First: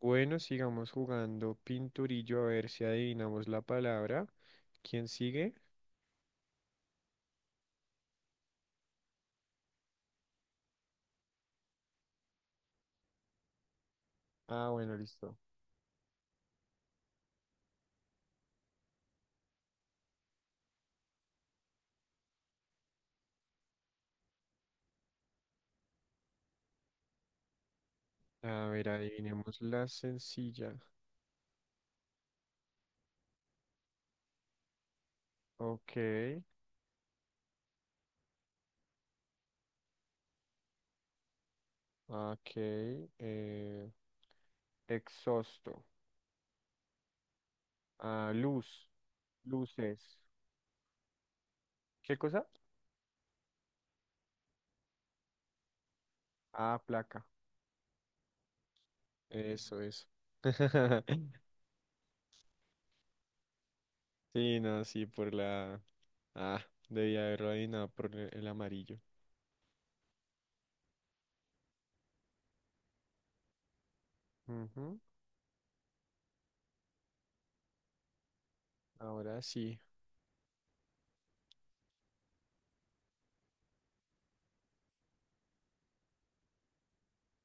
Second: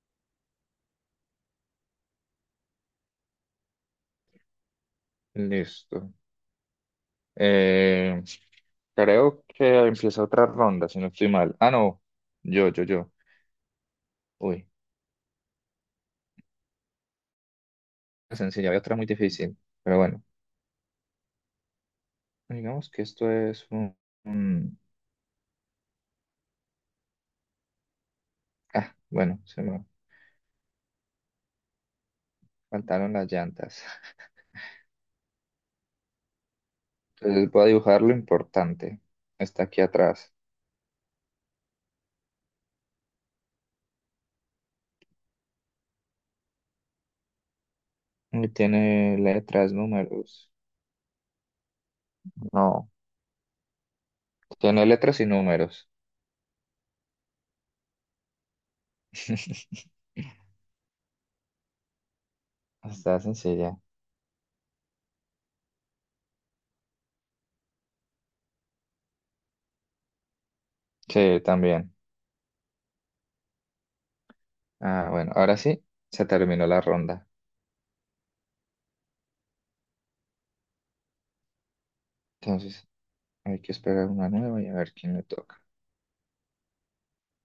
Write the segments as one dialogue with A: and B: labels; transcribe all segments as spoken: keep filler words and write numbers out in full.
A: Bueno, sigamos jugando pinturillo a ver si adivinamos la palabra. ¿Quién sigue?
B: Listo. Eh, Creo que empieza otra ronda, si no estoy mal. Ah, no. Yo, yo, yo. Uy,
A: Ah, bueno, listo.
B: la sencilla, había otra muy difícil. Pero bueno, digamos que esto es un... un-
A: A ver,
B: Ah, bueno,
A: adivinemos
B: se me
A: la sencilla.
B: faltaron las llantas.
A: Ok,
B: Entonces voy a dibujar lo importante. Está aquí atrás.
A: ok. eh, Exhausto. Ah,
B: Y
A: luz,
B: tiene letras,
A: luces.
B: números.
A: ¿Qué cosa?
B: No, tiene letras y números.
A: Ah, placa. Eso, eso.
B: Está sencilla.
A: Sí, no, sí, por la... Ah, debía haberlo adivinado por el el amarillo.
B: Sí, también.
A: Ujú.
B: Ah, bueno, ahora sí, se terminó la ronda.
A: Ahora sí.
B: Entonces hay que esperar una nueva y a ver quién le toca.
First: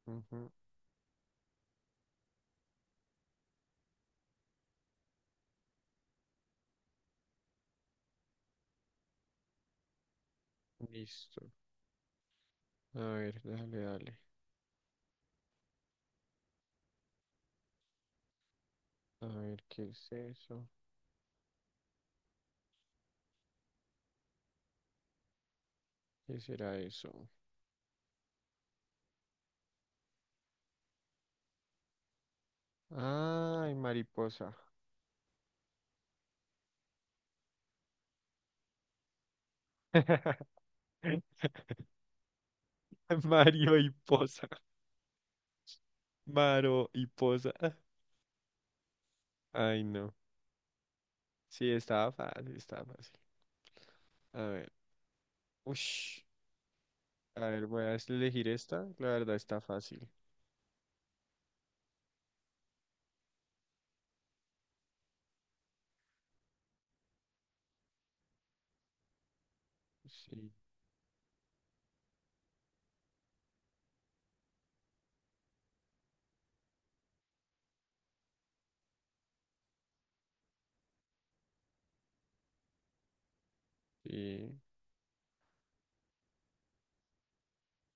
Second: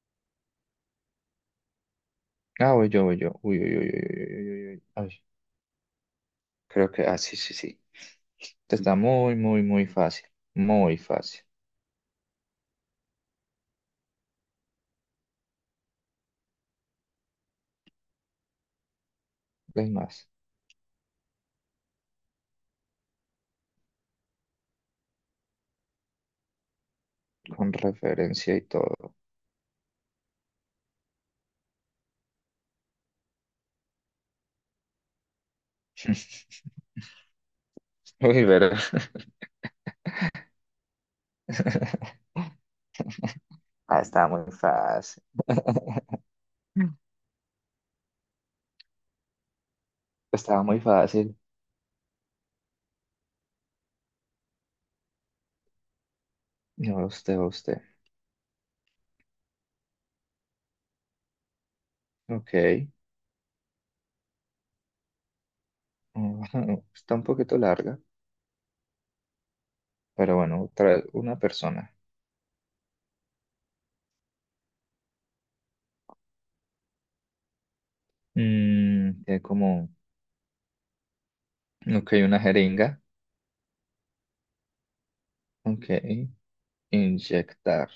A: Ujú.
B: Ah, voy yo, voy yo. Uy, uy, uy, uy, uy, uy, uy, uy. Uy. Ay, creo que, ah, sí, sí, sí. Esta Está muy, muy, muy fácil. Muy fácil.
A: Listo. A ver, dale, dale. A ver, ¿qué
B: Es
A: es
B: más,
A: eso? ¿Qué será eso?
B: con referencia y todo.
A: Ay, mariposa.
B: Uy, verdad.
A: Mario y
B: Ah, estaba
A: posa.
B: muy fácil.
A: Maro
B: Mm.
A: y posa. Ay, no.
B: Estaba muy fácil.
A: Sí, estaba fácil, estaba fácil. A ver. Ush.
B: No, usted,
A: A ver,
B: usted.
A: voy a elegir esta. La verdad está fácil.
B: Ok. Está un poquito larga, pero
A: Sí,
B: bueno, otra, una persona. Mm, tiene como Ok, una jeringa.
A: sí.
B: Ok, inyectar.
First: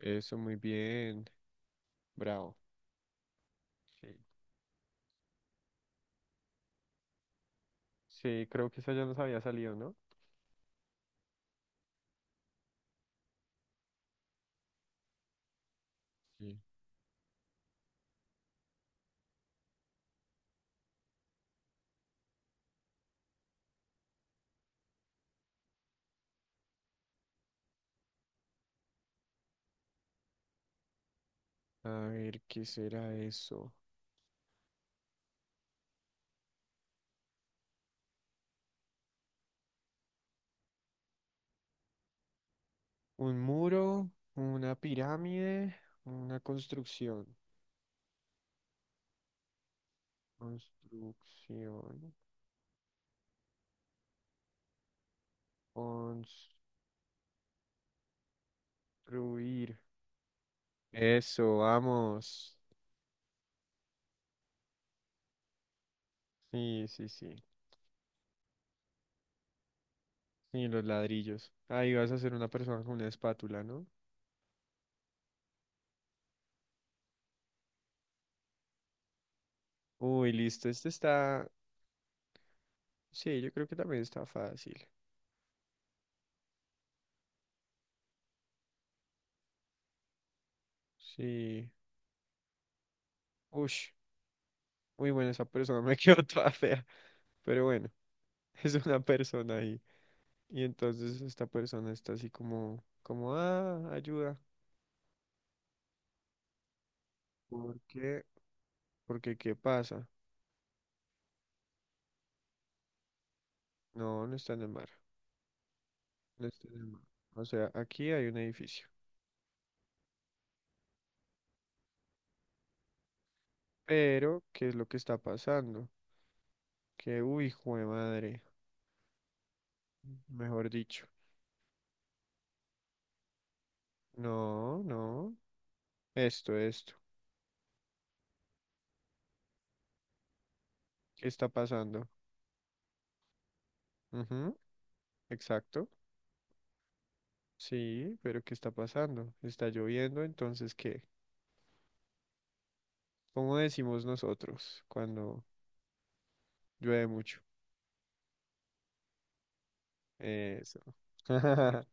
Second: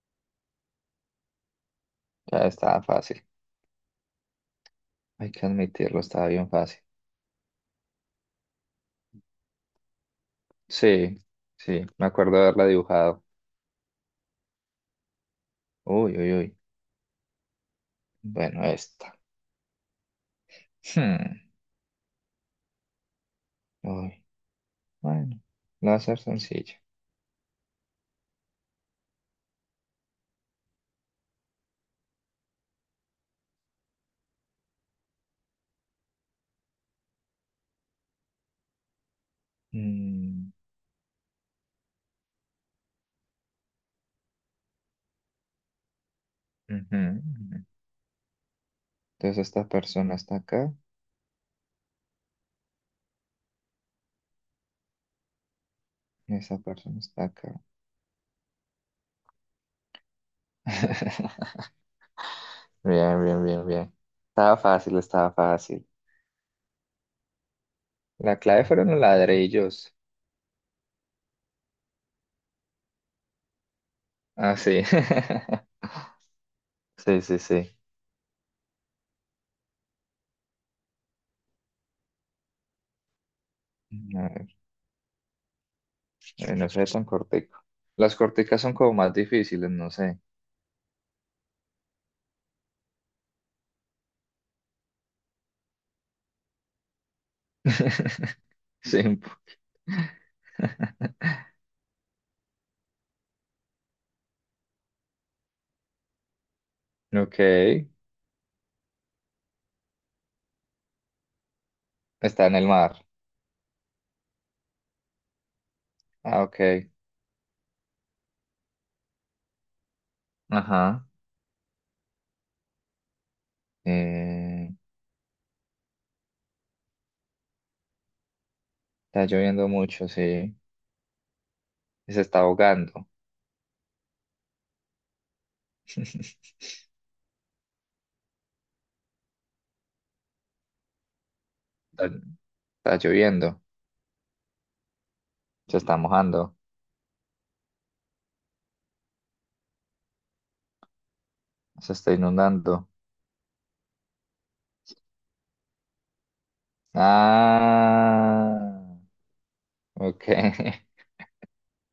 A: Eso, muy bien.
B: Ya
A: Bravo.
B: estaba fácil.
A: Sí.
B: Hay que admitirlo, estaba bien fácil.
A: Sí, creo que esa ya nos había salido, ¿no?
B: Sí, sí, me acuerdo de haberla dibujado. Uy, uy, uy.
A: Sí.
B: Bueno, esta. Hmm, Uy, bueno, la va a ser sencilla.
A: A ver, ¿qué será eso?
B: Mm,
A: Un muro, una pirámide, una
B: ujú,
A: construcción.
B: ujú. Entonces esta persona está acá
A: Construcción.
B: y
A: Construir.
B: esa persona está acá.
A: Eso, vamos.
B: Bien, bien, bien, bien. Estaba fácil, estaba fácil.
A: Sí, sí, sí.
B: La clave fueron los ladrillos.
A: Sí, los ladrillos. Ahí vas a hacer una persona con una espátula, ¿no?
B: Ah, sí. Sí, sí,
A: Uy, listo. Este está. Sí, yo creo que también está
B: sí.
A: fácil.
B: Eh, no sé tan cortico. Las corticas son como más difíciles, no sé.
A: Sí. Ush. Uy, bueno, esa persona me quedó toda fea. Pero bueno, es
B: Sí,
A: una
B: un po-
A: persona ahí. Y entonces esta persona está así como, como, ah, ayuda.
B: Ok.
A: ¿Por qué? Porque ¿qué pasa?
B: Está en el mar.
A: No, no está en el mar.
B: Ah,
A: No
B: ok.
A: está en el mar. O sea, aquí hay un edificio.
B: Ajá.
A: Pero, ¿qué
B: Eh,
A: es lo que está pasando? Que, uy, hijo de madre.
B: Está lloviendo mucho, sí.
A: Mejor dicho.
B: Se está ahogando.
A: No, no. Esto, esto. ¿Qué está
B: Está,
A: pasando?
B: Está lloviendo.
A: Ujú,
B: Se
A: exacto.
B: está mojando.
A: Sí, pero ¿qué está pasando? Está lloviendo, entonces, ¿qué?
B: Se está inundando.
A: ¿Cómo decimos nosotros cuando llueve mucho?
B: Ah. Ok.
A: Eso.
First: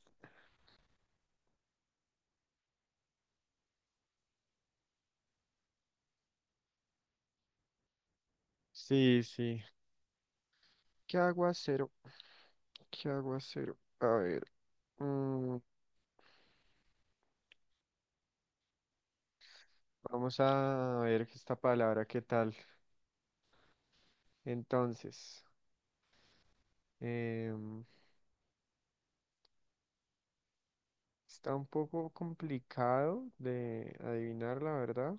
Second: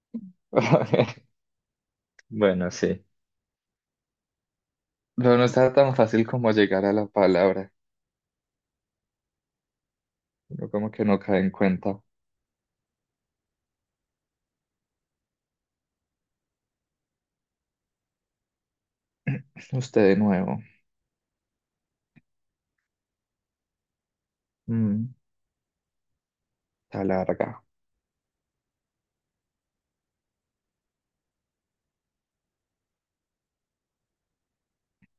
B: Bueno, sí. Pero no está tan fácil como llegar a la palabra.
A: Sí, sí.
B: Pero como que
A: ¿Qué
B: no cae en
A: aguacero?
B: cuenta.
A: ¿Qué aguacero? A ver. Mm,
B: Usted de
A: vamos
B: nuevo.
A: a ver esta palabra, ¿qué tal?
B: Mm,
A: Entonces,
B: Está larga.
A: em, está un poco complicado de adivinar, la verdad,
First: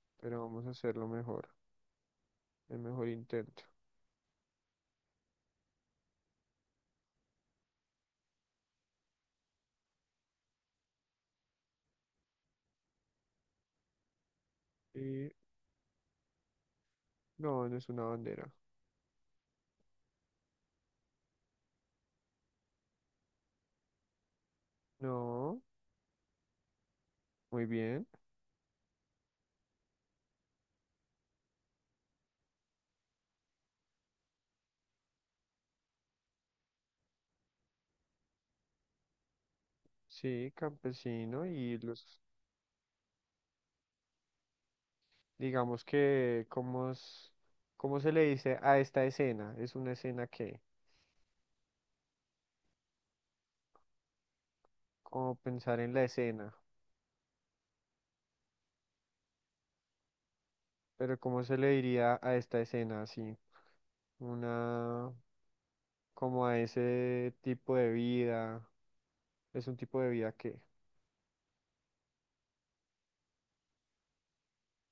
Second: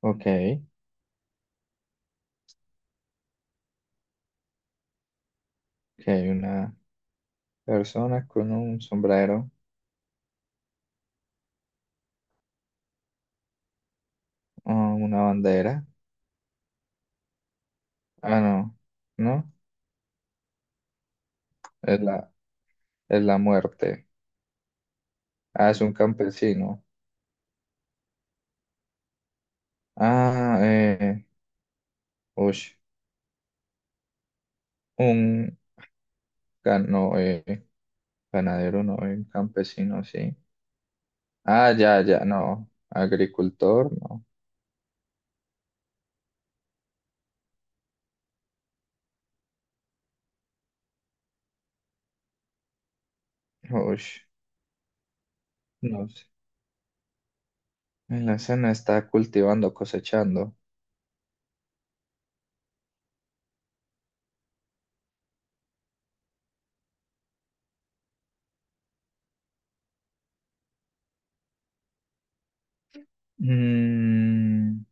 B: Ok.
A: pero
B: Que
A: vamos a hacerlo mejor, el mejor intento.
B: hay una persona con un sombrero o una
A: Y
B: bandera.
A: no, no es una
B: Ah,
A: bandera.
B: no. ¿No? Es la, es la muerte.
A: No,
B: Ah, es un campesino.
A: muy bien.
B: Ah, eh. ush, Un gan- no, eh, ganadero, no, eh, un campesino, sí.
A: Sí, campesino
B: Ah,
A: y
B: ya,
A: los,
B: ya, no. Agricultor, no.
A: digamos que, ¿cómo, es- ¿cómo se le dice a esta escena? Es una escena que,
B: Ush,
A: como pensar en la
B: no sé.
A: escena,
B: En la escena está cultivando, cosechando.
A: pero ¿cómo se le diría a esta escena así? Una como a ese tipo de vida, es un tipo de vida que,
B: Mm,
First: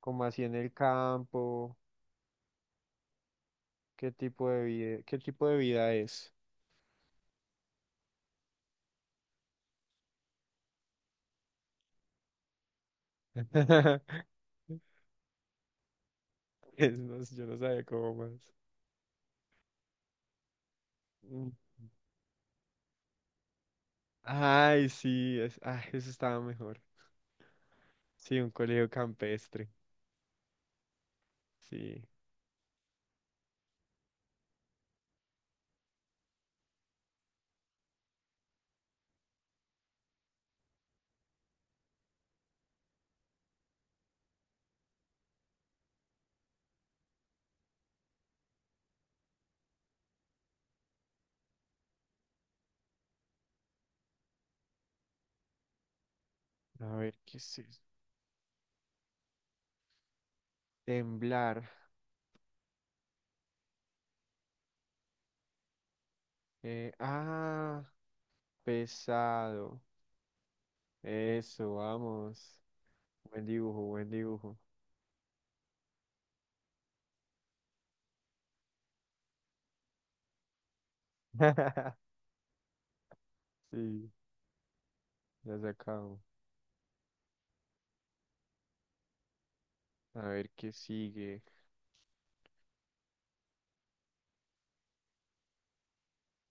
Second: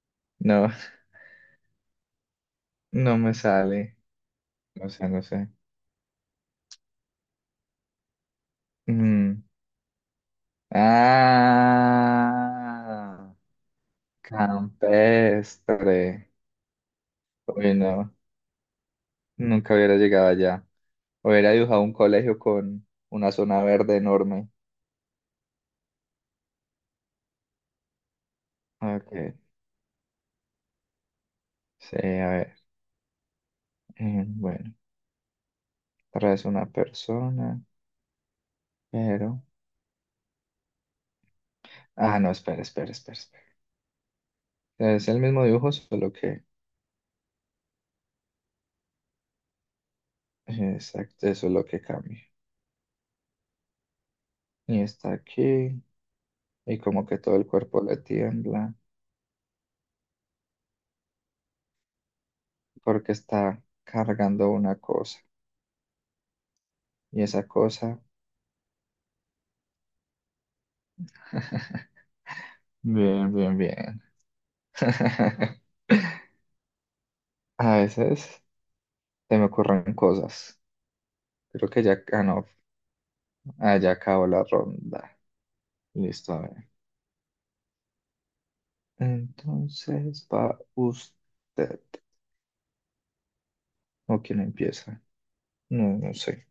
A: como así en el
B: no,
A: campo,
B: no me sale.
A: qué tipo de
B: No
A: vida,
B: sé,
A: qué
B: no
A: tipo
B: sé.
A: de vida es.
B: Mm, Ah, campestre.
A: Es, no sé, yo no
B: Uy,
A: sabía
B: no,
A: cómo más.
B: nunca hubiera llegado allá. Hubiera
A: Mm.
B: dibujado un colegio con una zona verde enorme.
A: Ay, sí, es, ay eso estaba mejor. Sí, un colegio
B: Ok,
A: campestre.
B: sí,
A: Sí.
B: a ver. Eh, bueno, traes una persona, pero... Ah, no, espera, espera, espera, espera. Es el mismo dibujo, solo que... Exacto, eso es lo que cambia. Y está aquí. Y
A: A
B: como que
A: ver,
B: todo
A: ¿qué
B: el
A: es eso?
B: cuerpo le tiembla
A: Temblar.
B: porque está cargando una cosa.
A: Eh,
B: Y esa
A: ah,
B: cosa,
A: pesado. Eso, vamos.
B: bien,
A: Buen
B: bien,
A: dibujo,
B: bien.
A: buen dibujo.
B: A veces se me ocurren cosas. Creo que ya, ah, no, ah, ya
A: Sí.
B: acabó la ronda.
A: Ya se acabó.
B: Listo, a ver.
A: A
B: Entonces
A: ver
B: va
A: qué sigue.
B: usted. ¿O quién empieza? No, no sé.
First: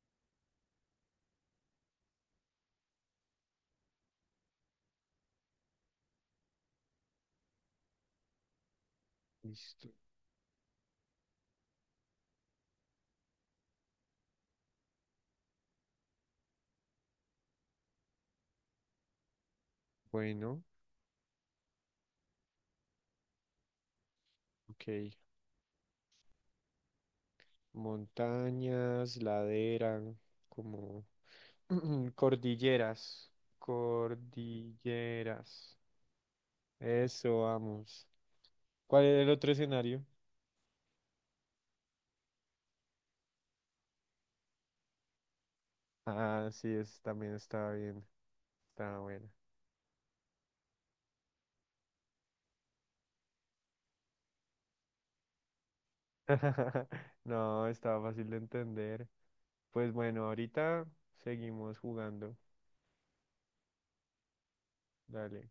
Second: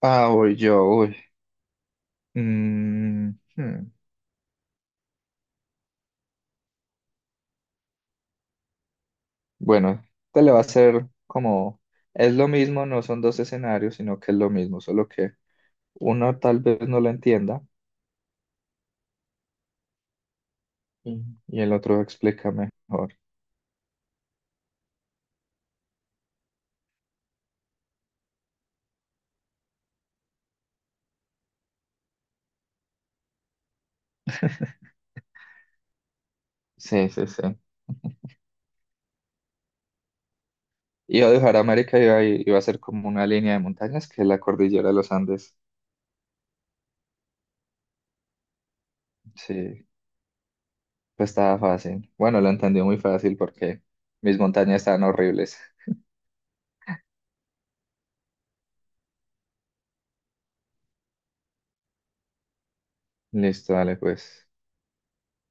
B: Ah, voy yo, uy. Mm, hmm.
A: Listo.
B: Bueno, te le va a ser como, es lo mismo, no son dos escenarios, sino que es lo mismo, solo que uno tal vez no lo entienda
A: Bueno,
B: y, y el otro explica mejor.
A: ok. Montañas, ladera, como cordilleras. Cordilleras.
B: Sí, sí,
A: Eso,
B: sí.
A: vamos. ¿Cuál era el otro escenario?
B: Iba a dejar América y iba, iba a ser como una línea de montañas que es la cordillera de los Andes.
A: Ah, sí, es, también estaba bien. Estaba buena.
B: Sí, pues estaba fácil. Bueno, lo entendió muy fácil porque mis montañas estaban horribles.
A: No, estaba fácil de entender. Pues bueno, ahorita seguimos jugando.
B: Listo, dale, pues.
A: Dale.